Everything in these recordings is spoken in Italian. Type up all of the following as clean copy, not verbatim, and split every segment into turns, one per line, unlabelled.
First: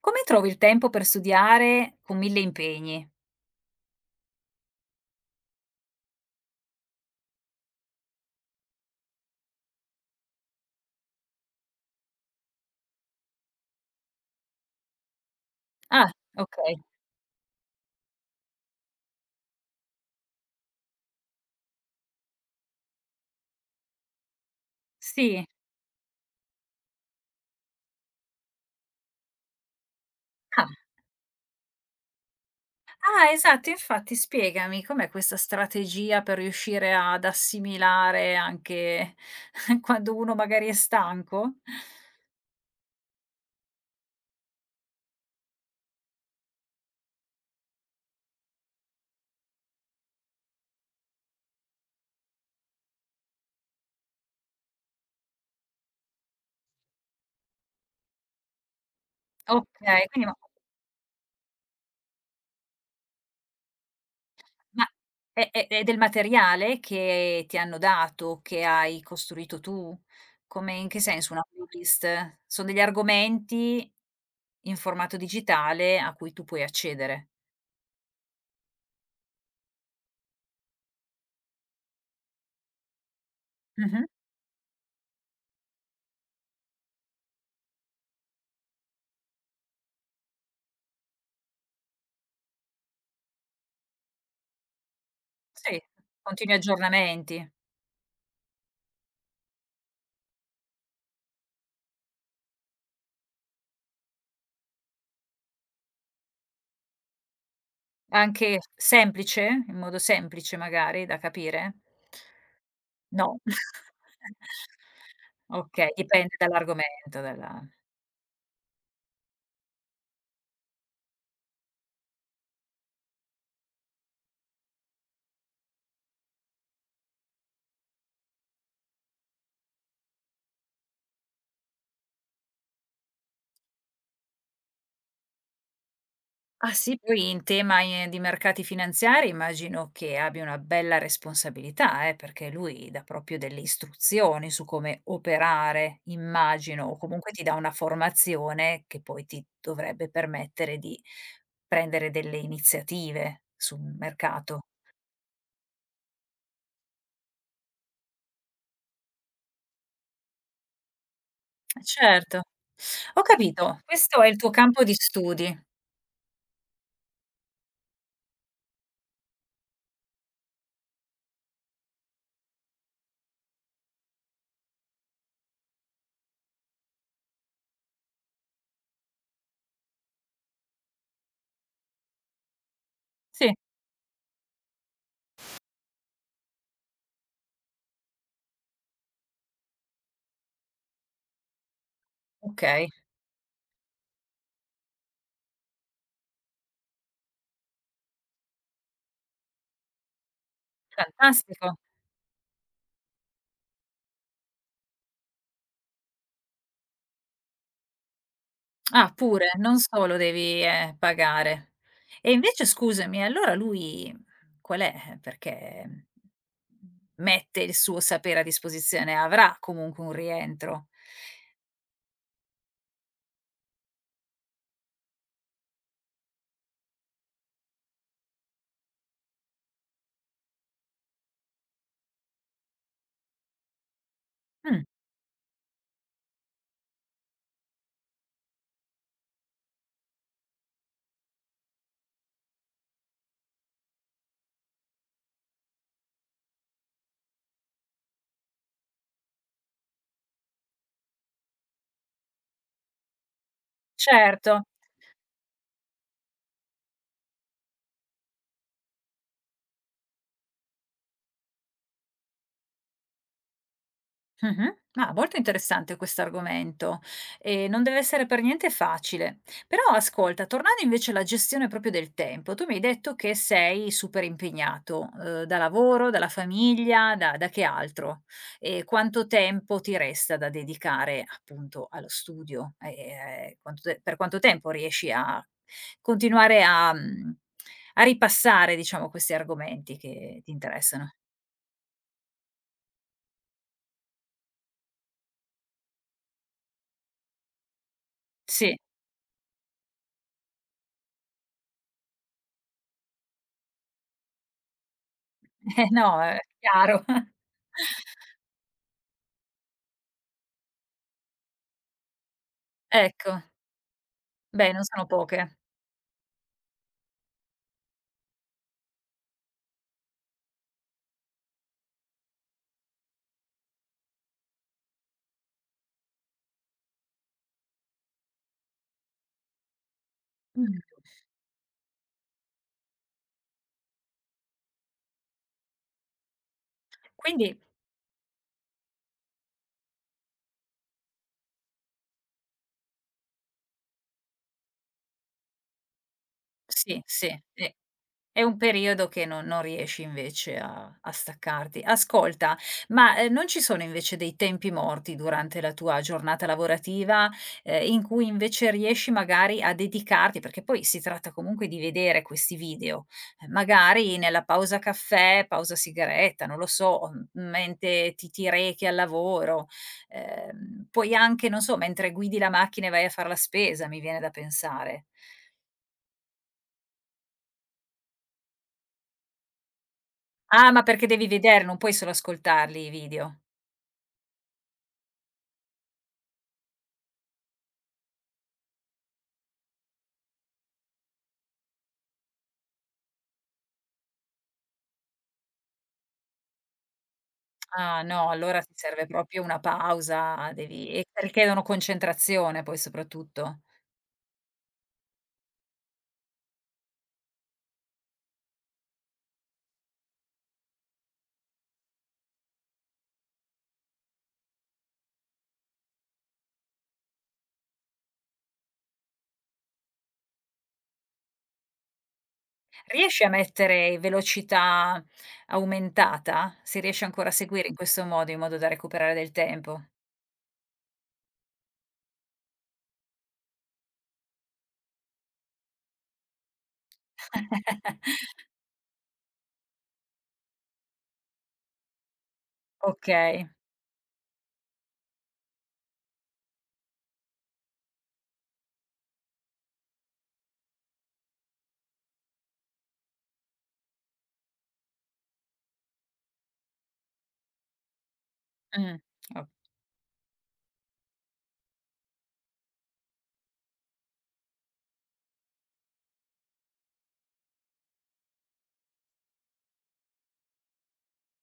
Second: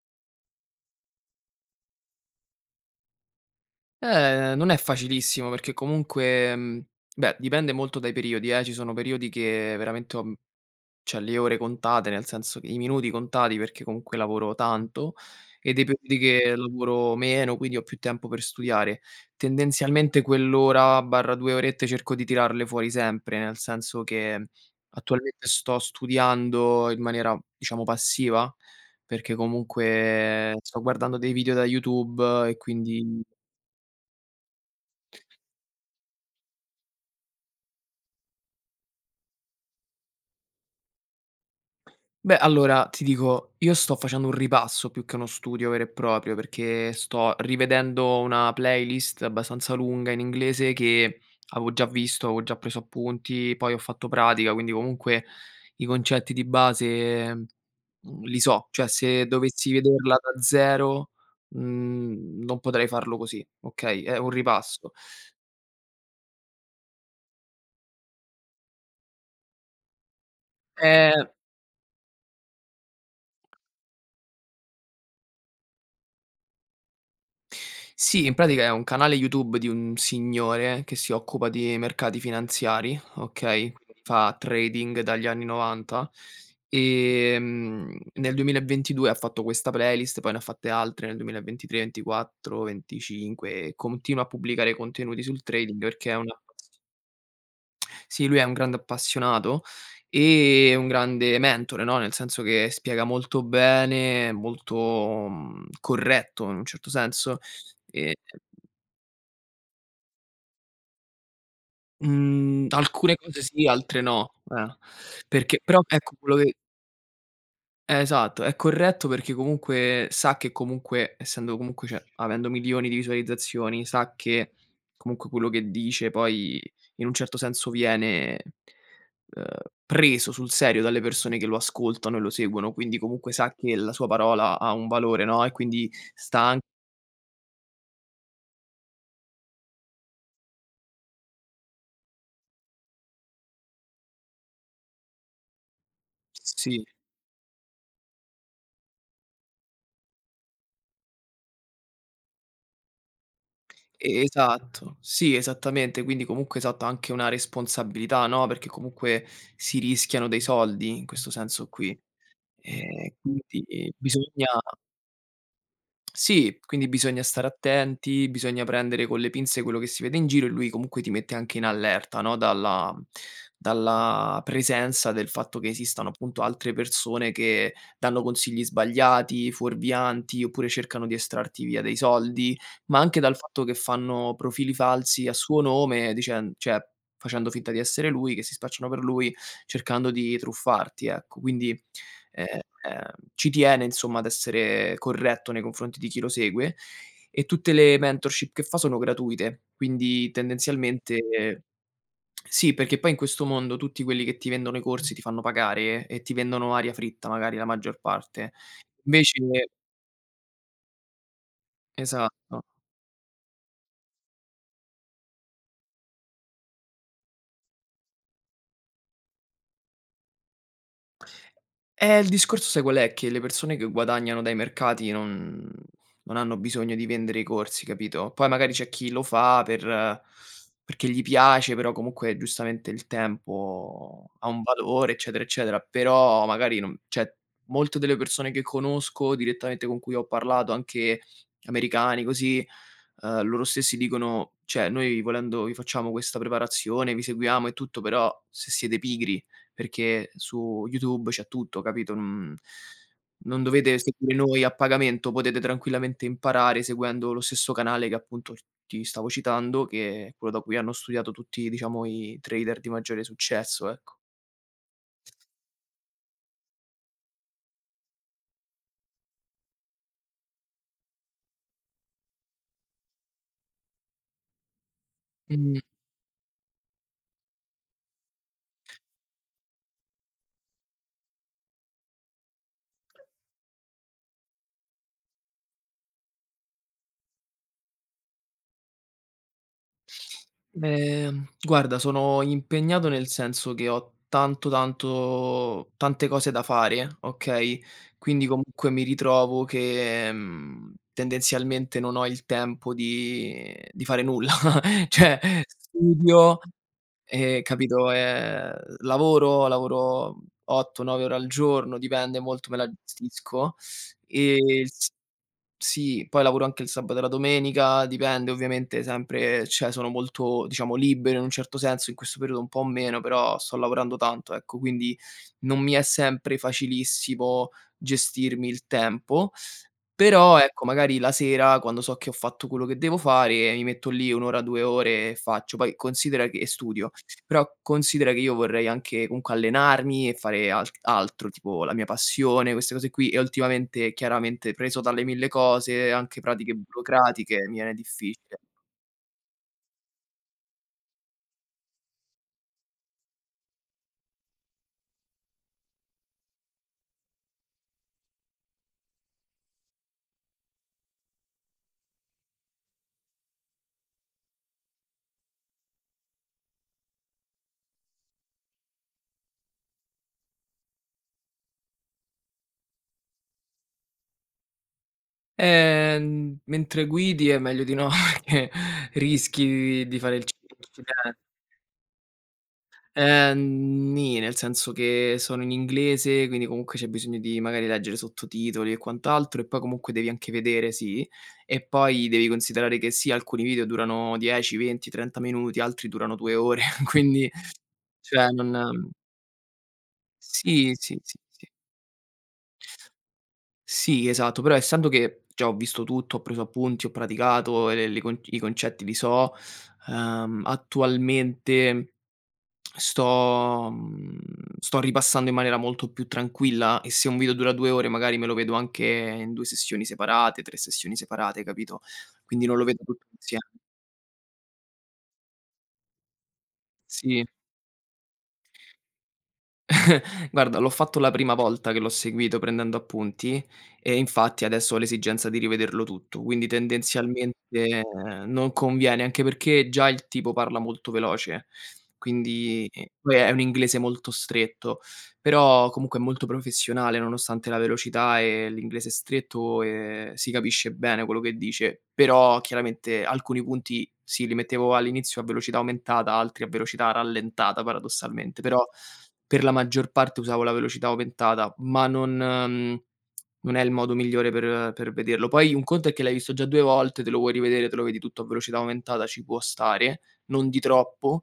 Come trovi il tempo per studiare con 1000 impegni?
Non è facilissimo perché comunque, beh, dipende molto dai periodi, eh. Ci sono periodi che veramente ho, cioè le ore contate, nel senso che i minuti contati perché comunque lavoro tanto, e dei
Ah,
periodi che
okay.
lavoro meno, quindi ho più tempo per studiare. Tendenzialmente quell'ora/2 orette cerco di tirarle fuori sempre, nel senso che
Sì.
attualmente sto studiando in maniera, diciamo, passiva, perché comunque
Ah,
sto guardando dei video da YouTube e quindi.
ah, esatto, infatti spiegami com'è questa strategia per riuscire ad assimilare anche quando uno magari è stanco?
Beh, allora ti dico, io sto facendo un ripasso più che uno studio vero e proprio, perché sto rivedendo una playlist abbastanza lunga in inglese che avevo già visto, avevo già preso appunti, poi ho fatto pratica, quindi comunque i concetti di base, li so. Cioè se dovessi
Okay,
vederla
quindi ma
da zero, non potrei farlo così, okay? È un
ma
ripasso.
è del materiale che ti hanno dato, che hai costruito tu? Come in che
Ehm
senso una playlist? Son degli argomenti in formato digitale a cui tu puoi accedere.
Sì, in pratica è un canale YouTube di un signore che si occupa di mercati finanziari, okay, quindi
Mh-mh.
fa trading dagli anni '90, nel 2022 ha fatto questa playlist, poi ne ha fatte altre nel 2023, 24, 25 e continua a pubblicare contenuti sul trading
Sì,
perché è una
continui
pass.
aggiornamenti.
Sì, lui è un grande appassionato e un grande mentore, no, nel senso che spiega molto bene, molto, corretto in un certo senso. Ehm,
Anche semplice? In modo semplice magari da capire?
mhmm, Alcune
No.
cose sì, altre no, eh. Perché però
Okay,
ecco
dipende
quello che.
dall'argomento, dalla.
Eh, esatto, è corretto perché comunque sa che comunque essendo comunque cioè, avendo milioni di visualizzazioni, sa che comunque quello che dice poi in un certo senso viene ehm, preso sul serio dalle persone che lo ascoltano e lo seguono, quindi comunque sa che la sua parola ha un valore, no, e quindi sta anche.
Ah sì? Poi in tema, di mercati finanziari immagino che abbia una bella responsabilità, perché lui dà proprio delle istruzioni su come operare,
Sì,
immagino, o comunque ti dà una formazione che poi ti dovrebbe permettere di prendere delle iniziative sul
e
mercato.
esatto, sì, esattamente, quindi comunque esatto, anche una responsabilità, no, perché comunque si rischiano dei soldi in questo senso qui.
Certo, ho capito.
Quindi
Questo è il tuo
bisogna.
campo di studi.
Sì, quindi bisogna stare attenti, bisogna prendere con le pinze quello che si vede in giro e lui comunque ti mette anche in allerta, no, dalla presenza del fatto che esistano appunto altre persone che danno consigli sbagliati, fuorvianti, oppure cercano di estrarti via dei soldi, ma anche dal
Sì,
fatto che fanno profili falsi a suo nome, dicen cioè facendo finta di essere lui, che si spacciano per lui, cercando di truffarti, ecco. Quindi eh,
okay,
ci tiene insomma ad essere corretto nei confronti di chi lo segue e tutte le mentorship che fa sono gratuite, quindi tendenzialmente
fantastico.
sì, perché poi in questo mondo tutti quelli che ti vendono i corsi ti fanno pagare e ti vendono aria fritta magari la maggior parte.
Ah,
Invece
pure, non solo devi, pagare. E invece
esatto.
scusami, allora lui qual è? Perché mette il suo sapere a disposizione, avrà comunque un rientro.
Il discorso sai qual è? Che le persone che guadagnano dai mercati non hanno bisogno di vendere i corsi, capito? Poi magari c'è chi lo fa perché gli piace, però comunque giustamente il tempo ha un
Mh,
valore, eccetera, eccetera. Però magari non cioè, molte delle persone che conosco direttamente, con cui ho parlato, anche americani così. Loro stessi dicono: "Cioè noi volendo vi facciamo questa preparazione, vi seguiamo e tutto, però se siete pigri, perché su YouTube c'è tutto, capito, non dovete seguire noi
certo.
a pagamento, potete tranquillamente imparare seguendo lo stesso canale che appunto ti stavo citando, che è quello da cui hanno studiato tutti, diciamo, i trader di maggiore successo", ecco.
Mh-mh. Ah, molto interessante questo argomento e non deve essere per niente facile. Però ascolta, tornando invece alla gestione proprio del tempo, tu mi hai detto che sei super impegnato, da
Mh.
lavoro, dalla famiglia, da che altro? E quanto tempo ti resta da dedicare appunto allo studio? E quanto te per quanto tempo riesci a continuare a a ripassare diciamo questi argomenti che ti interessano?
Guarda, sono impegnato nel senso che ho tanto, tanto tante cose da fare, okay, quindi
Sì,
comunque mi ritrovo che, tendenzialmente non ho il tempo di fare nulla. Cioè
eh no, è
studio,
chiaro.
capito, lavoro 8, 9 ore al giorno, dipende molto, me la
Ecco,
gestisco. E
beh non
il
sono
s
poche.
Sì, poi lavoro anche il sabato e la domenica, dipende ovviamente sempre cioè sono molto, diciamo, libero in un certo senso, in questo periodo un po' meno, però sto lavorando tanto, ecco, quindi non mi è sempre facilissimo gestirmi il tempo. Però
Mh.
ecco, magari la sera quando so che ho fatto quello che devo fare, mi metto lì 1 ora, 2 ore e faccio. Poi considera che studio,
Quindi
però considera che io vorrei anche comunque allenarmi e fare altro, tipo la mia passione, queste cose qui, e ultimamente chiaramente preso dalle 1000 cose, anche pratiche
sì, sì,
burocratiche,
sì.
mi viene
È un
difficile.
periodo che non riesci invece a staccarti. Ascolta, ma, non ci sono invece dei tempi morti durante la tua giornata lavorativa, in cui invece riesci magari a dedicarti perché poi si tratta comunque di vedere questi video, magari nella pausa caffè, pausa sigaretta, non lo so, mentre ti rechi al lavoro, puoi anche, non so, mentre guidi la macchina e vai a far la spesa, mi viene da pensare.
Mentre guidi è meglio di no, perché rischi di fare il
Ah, ma perché devi
incidente.
vedere, non puoi solo ascoltarli i video.
Nì, nel senso che sono in inglese, quindi comunque c'è bisogno di magari leggere sottotitoli e quant'altro, e poi comunque devi anche vedere, sì, e poi devi considerare che sì, alcuni video durano 10, 20, 30 minuti, altri durano 2 ore, quindi
Ah no,
cioè
allora ti serve
non.
proprio una pausa, devi
Sì,
e
sì, sì,
richiedono
sì.
concentrazione poi soprattutto.
Sì, esatto, però essendo che già ho visto tutto, ho preso appunti, ho praticato e le con i concetti li so, attualmente Sto mhmm, sto ripassando in maniera molto più tranquilla e se un video dura 2 ore magari me lo vedo anche in 2 sessioni separate, 3 sessioni separate, capito, quindi non lo vedo
Riesci
tutto
a
insieme.
mettere velocità aumentata? Si riesce ancora a
Sì,
seguire in questo modo, in modo da recuperare del tempo?
guarda l'ho fatto la prima volta che l'ho seguito prendendo appunti e infatti adesso ho l'esigenza di rivederlo tutto, quindi tendenzialmente non conviene, anche perché già il tipo parla molto veloce, quindi poi
Okay,
è un inglese molto stretto. Però comunque è molto professionale, nonostante la velocità e l'inglese stretto, si capisce bene quello che dice. Però chiaramente alcuni punti sì, li mettevo all'inizio a velocità aumentata, altri a velocità rallentata paradossalmente, però
mh, o
per la maggior parte usavo la velocità aumentata, ma non è il modo migliore per vederlo. Poi un conto è che l'hai visto già 2 volte, te lo vuoi rivedere, te lo vedi tutto a velocità aumentata, ci può stare, non di troppo,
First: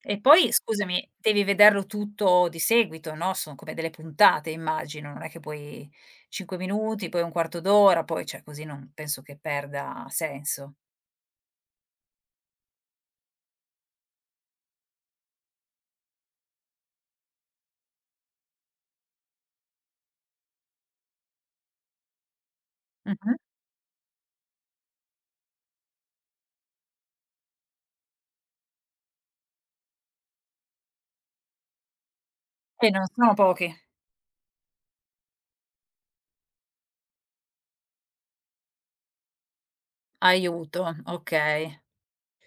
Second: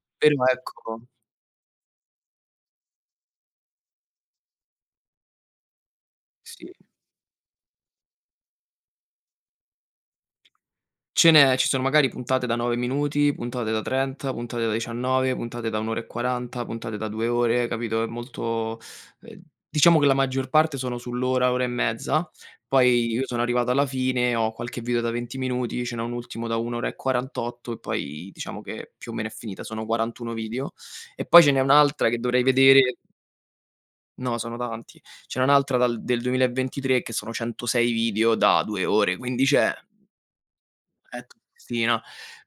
E
però
poi
ecco
scusami, devi vederlo tutto di seguito, no, son come delle puntate immagino, non è che puoi 5
sì.
minuti, poi un quarto d'ora, poi cioè così non penso che perda senso.
Ce n'è ci sono magari puntate da 9 minuti, puntate da 30, puntate da 19, puntate da 1 ora e 40, puntate da 2 ore, capito, è molto ehm, diciamo che la maggior parte sono sull'ora, ora e mezza, poi io
Mh-mh.
sono arrivato alla fine, ho qualche video da 20 minuti, ce n'è un ultimo da 1 ora e 48 e poi diciamo che più o meno è finita, sono 41 video. E poi ce n'è un'altra che dovrei
E
vedere.
non sono pochi.
No, sono tanti. Ce n'è un'altra dal del 2023 che sono 106 video da 2 ore, quindi cioè.
Aiuto,
Ecco,
okay.
sì, no.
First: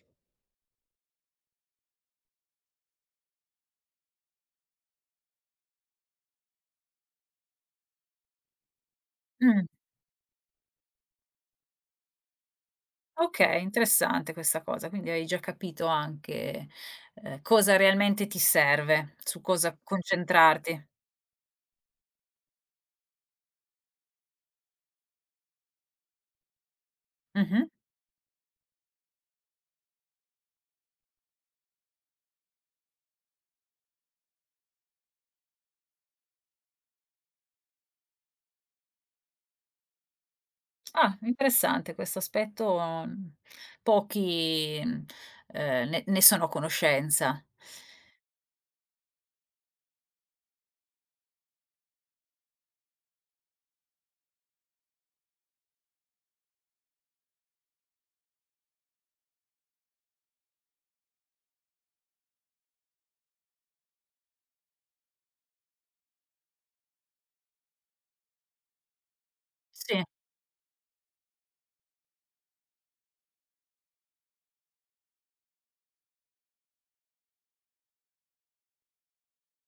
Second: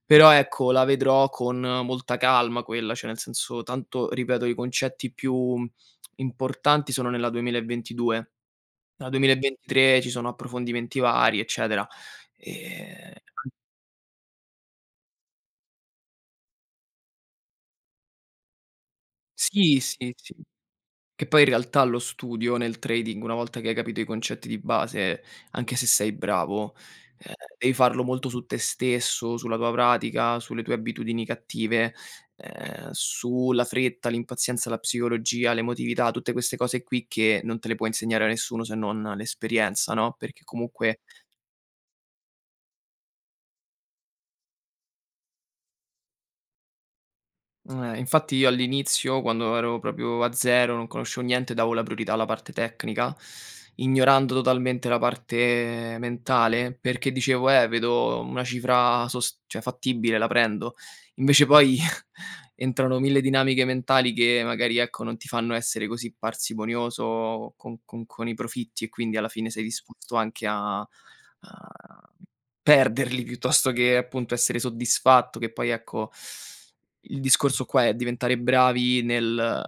Però ecco, la vedrò con molta calma quella, cioè nel senso tanto ripeto i concetti più importanti sono nella 2022. Nella
Mh,
2023 ci sono approfondimenti vari, eccetera. An
okay, interessante questa cosa, quindi hai già capito anche, cosa realmente ti serve, su cosa
Sì, sì, sì.
concentrarti.
Che poi in realtà lo studio nel trading, una volta che hai capito i concetti di base, anche se sei bravo,
Mh-mh.
devi farlo molto su te stesso, sulla tua pratica, sulle tue abitudini cattive, sulla fretta, l'impazienza, la psicologia, l'emotività, tutte queste cose qui che non te le può insegnare a nessuno se non l'esperienza, no, perché comunque.
Ah, interessante questo aspetto, pochi, ne sono a conoscenza.
Infatti io all'inizio, quando ero proprio a zero, non conoscevo niente, davo la priorità alla parte tecnica, ignorando totalmente la parte mentale, perché dicevo: vedo una cifra sos cioè fattibile, la prendo". Invece poi entrano 1000 dinamiche mentali che magari, ecco, non ti fanno essere così parsimonioso con i profitti e quindi alla fine sei
Sì,
disposto anche a a perderli piuttosto che appunto essere soddisfatto, che poi ecco il discorso qua è diventare bravi nel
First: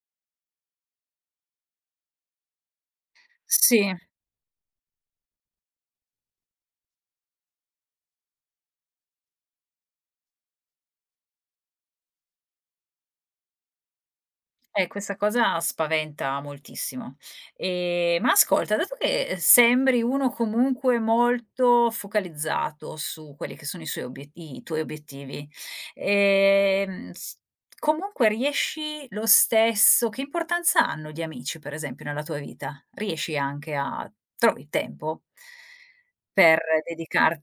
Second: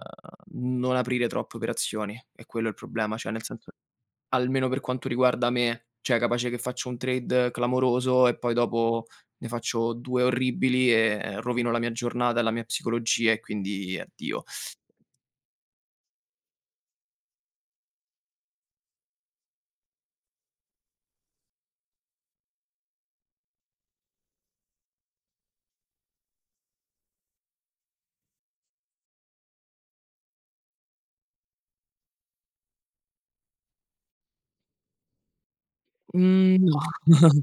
non aprire troppe operazioni, è quello il problema, cioè nel senso
sì.
almeno per quanto riguarda me, cioè capace che faccio un trade clamoroso e poi dopo ne faccio 2 orribili e rovino la mia giornata e la mia psicologia e quindi addio.
Questa cosa spaventa moltissimo. Ma ascolta, dato che sembri uno comunque molto focalizzato su quelli che sono i tuoi obiettivi, s comunque riesci lo stesso che importanza hanno gli amici, per esempio, nella tua vita? Riesci anche a trovi tempo?
Mhmm,
Per
no.
dedicarti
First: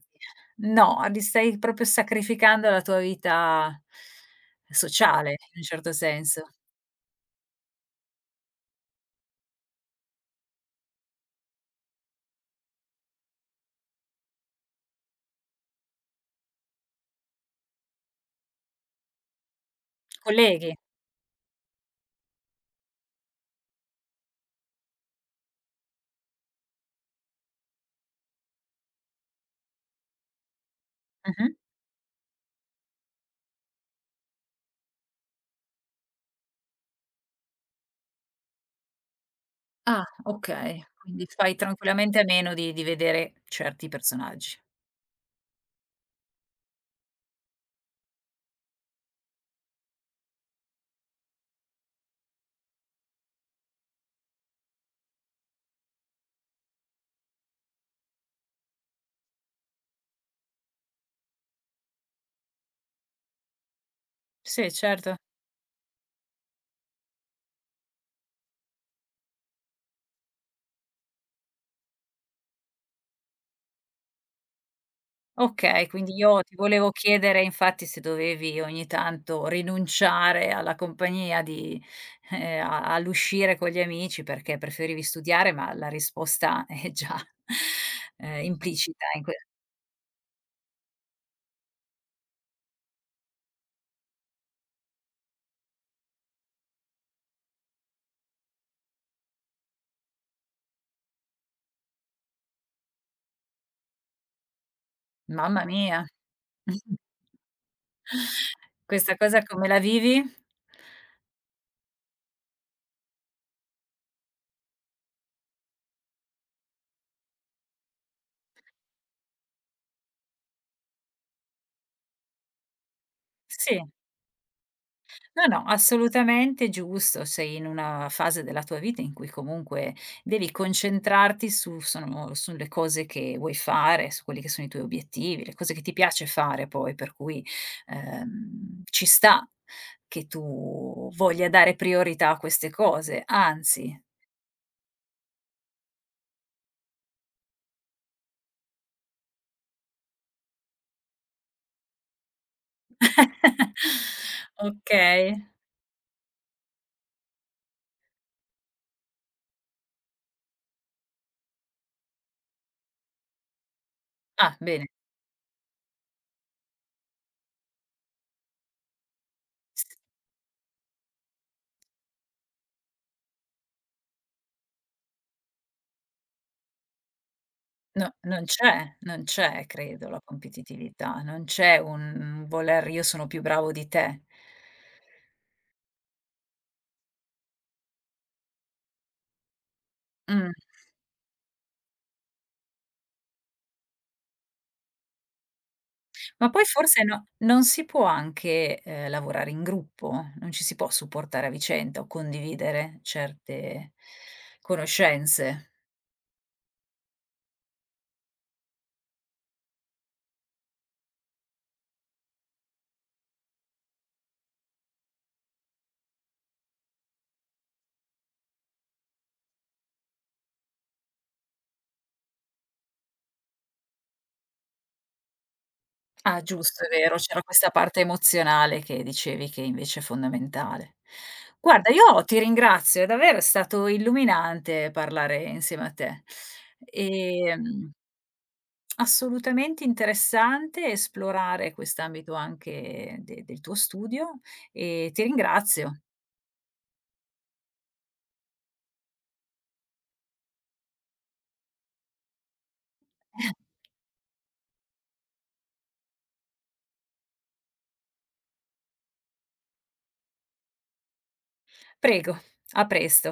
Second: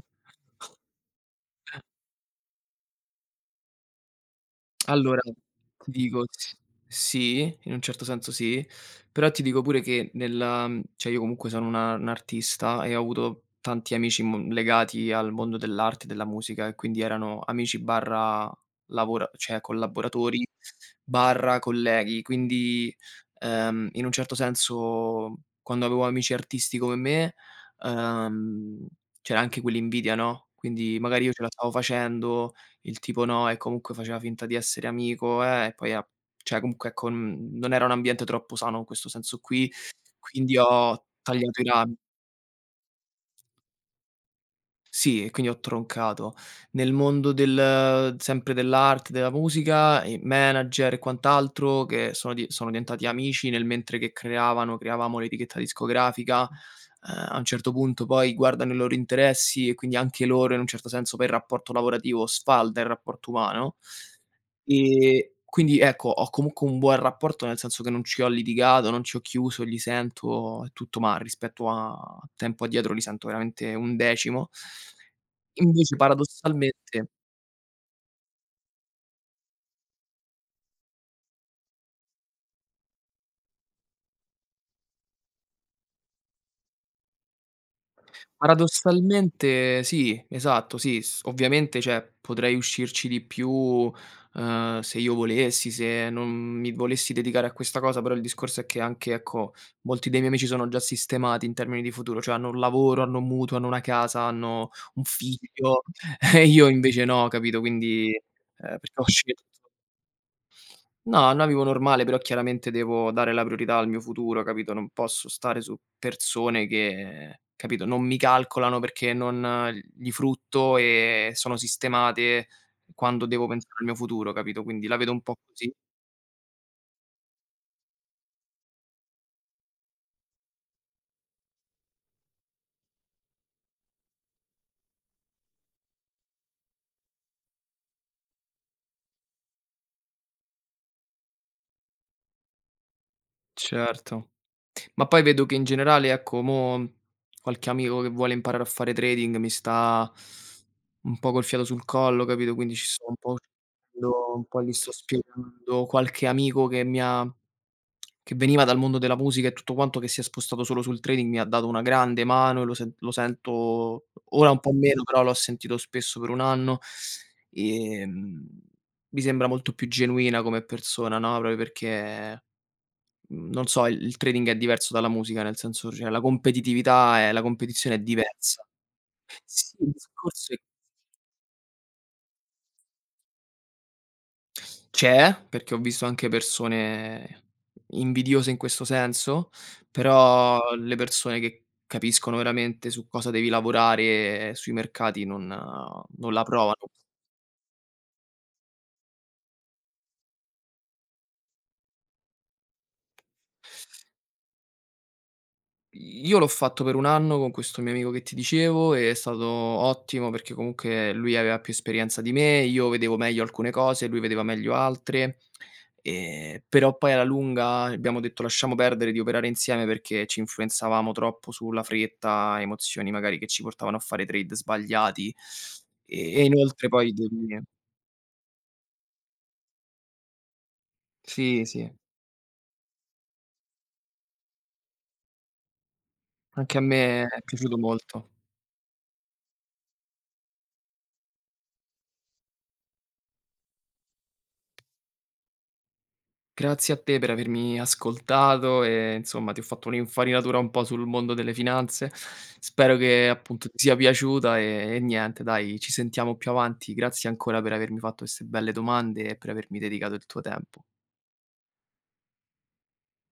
no, li stai proprio sacrificando alla tua vita
Allora,
sociale, in un
ti
certo
dico
senso.
s sì, in un certo senso sì, però ti dico pure che nella cioè io comunque sono una un artista e ho avuto tanti amici mo legati al mondo dell'arte e della musica e quindi erano amici barra lavora cioè collaboratori,
Colleghi.
barra colleghi. Quindi, in un certo senso quando avevo amici artisti come me, ehm, c'era anche quell'invidia, no, quindi magari io ce la
Mh-mh.
stavo facendo il tipo no e comunque faceva finta di essere amico, e poi ha cioè comunque ecco, non era un ambiente troppo sano in questo senso qui,
Ah,
quindi
okay.
ho
Quindi fai
tagliato i rami.
tranquillamente a meno di vedere certi personaggi.
Sì, e quindi ho troncato. Nel mondo del sempre dell'arte, della musica, i manager e quant'altro che sono diventati amici nel mentre che creavano creavamo l'etichetta discografica, a un certo punto poi guardano i loro interessi e quindi anche loro in un certo senso poi il rapporto lavorativo sfalda il rapporto umano.
Sì, certo.
Quindi ecco, ho comunque un buon rapporto, nel senso che non ci ho litigato, non ci ho chiuso, li sento e tutto, ma rispetto a tempo addietro li sento veramente un decimo.
Okay,
Invece
quindi io ti volevo
paradossalmente
chiedere infatti se dovevi ogni tanto rinunciare alla compagnia di a all'uscire con gli amici perché preferivi studiare, ma la risposta è già, implicita in que
Paradossalmente sì, esatto, sì, s ovviamente, cioè, potrei uscirci di più, se io volessi, se non mi volessi dedicare a questa cosa, però il discorso è che anche, ecco, molti dei miei amici sono già sistemati in termini di futuro, cioè hanno un lavoro, hanno un mutuo, hanno una casa, hanno un
mamma
figlio
mia!
e io invece no, capito, quindi, perché ho
Questa cosa
scelto.
come la vivi?
No, navigo normale, però chiaramente devo dare la priorità al mio futuro, capito? Non posso stare su persone che, capito, non mi calcolano perché non gli frutto e sono sistemate quando devo pensare
Sì.
al mio futuro, capito? Quindi la vedo un po'
No, no,
così.
assolutamente giusto. Sei in una fase della tua vita in cui comunque devi concentrarti su sono sulle cose che vuoi fare, su quelli che sono i tuoi obiettivi, le cose che ti piace fare poi, per cui, ci sta che tu voglia dare priorità a queste cose, anzi
Certo. Ma poi vedo che in generale, ecco, mo qualche amico che vuole imparare a fare trading mi sta un po' col fiato sul collo, capito, quindi ci sto un po' uscendo, un po' gli sto
Okay.
spiegando. Qualche amico che mi ha che veniva dal mondo della musica e tutto quanto, che si è spostato solo sul trading, mi ha dato una grande mano e lo sento ora
Ah,
un po'
bene.
meno, però l'ho sentito spesso per un anno. Ehm, Mi sembra molto più genuina come persona, no, proprio perché. Non so, il trading è diverso dalla musica, nel senso cioè la competizione è
No, non
diversa.
c'è non c'è
Sì, il
credo la
discorso è
competitività, non c'è un voler io sono più bravo di te.
c'è, perché ho visto anche persone invidiose in questo senso,
Mh.
però le persone che capiscono veramente su cosa devi lavorare sui mercati non la
Ma poi
provano.
forse no non si può anche, lavorare in gruppo? Non ci si può supportare a vicenda o condividere certe conoscenze?
Io l'ho fatto per 1 anno con questo mio amico che ti dicevo e è stato ottimo perché comunque lui aveva più esperienza di me, io vedevo meglio alcune cose, lui vedeva meglio altre, però poi alla lunga abbiamo detto: "Lasciamo perdere di operare insieme", perché ci influenzavamo troppo sulla fretta, emozioni magari che ci portavano a fare trade sbagliati
Ah,
e
giusto, è
inoltre poi
vero, c'era
devi.
questa parte emozionale che dicevi che invece è fondamentale.
Sì,
Guarda,
sì,
io ti ringrazio, è davvero stato illuminante parlare insieme a te.
anche a me è piaciuto
Ehm,
molto.
Assolutamente interessante esplorare quest'ambito anche de del tuo studio e ti ringrazio.
Grazie a te per avermi ascoltato e insomma ti ho fatto un'infarinatura un po' sul mondo delle finanze. Spero che appunto ti sia piaciuta e niente dai, ci sentiamo più avanti. Grazie ancora per avermi fatto queste belle domande e per avermi dedicato il tuo tempo.
Prego, a presto.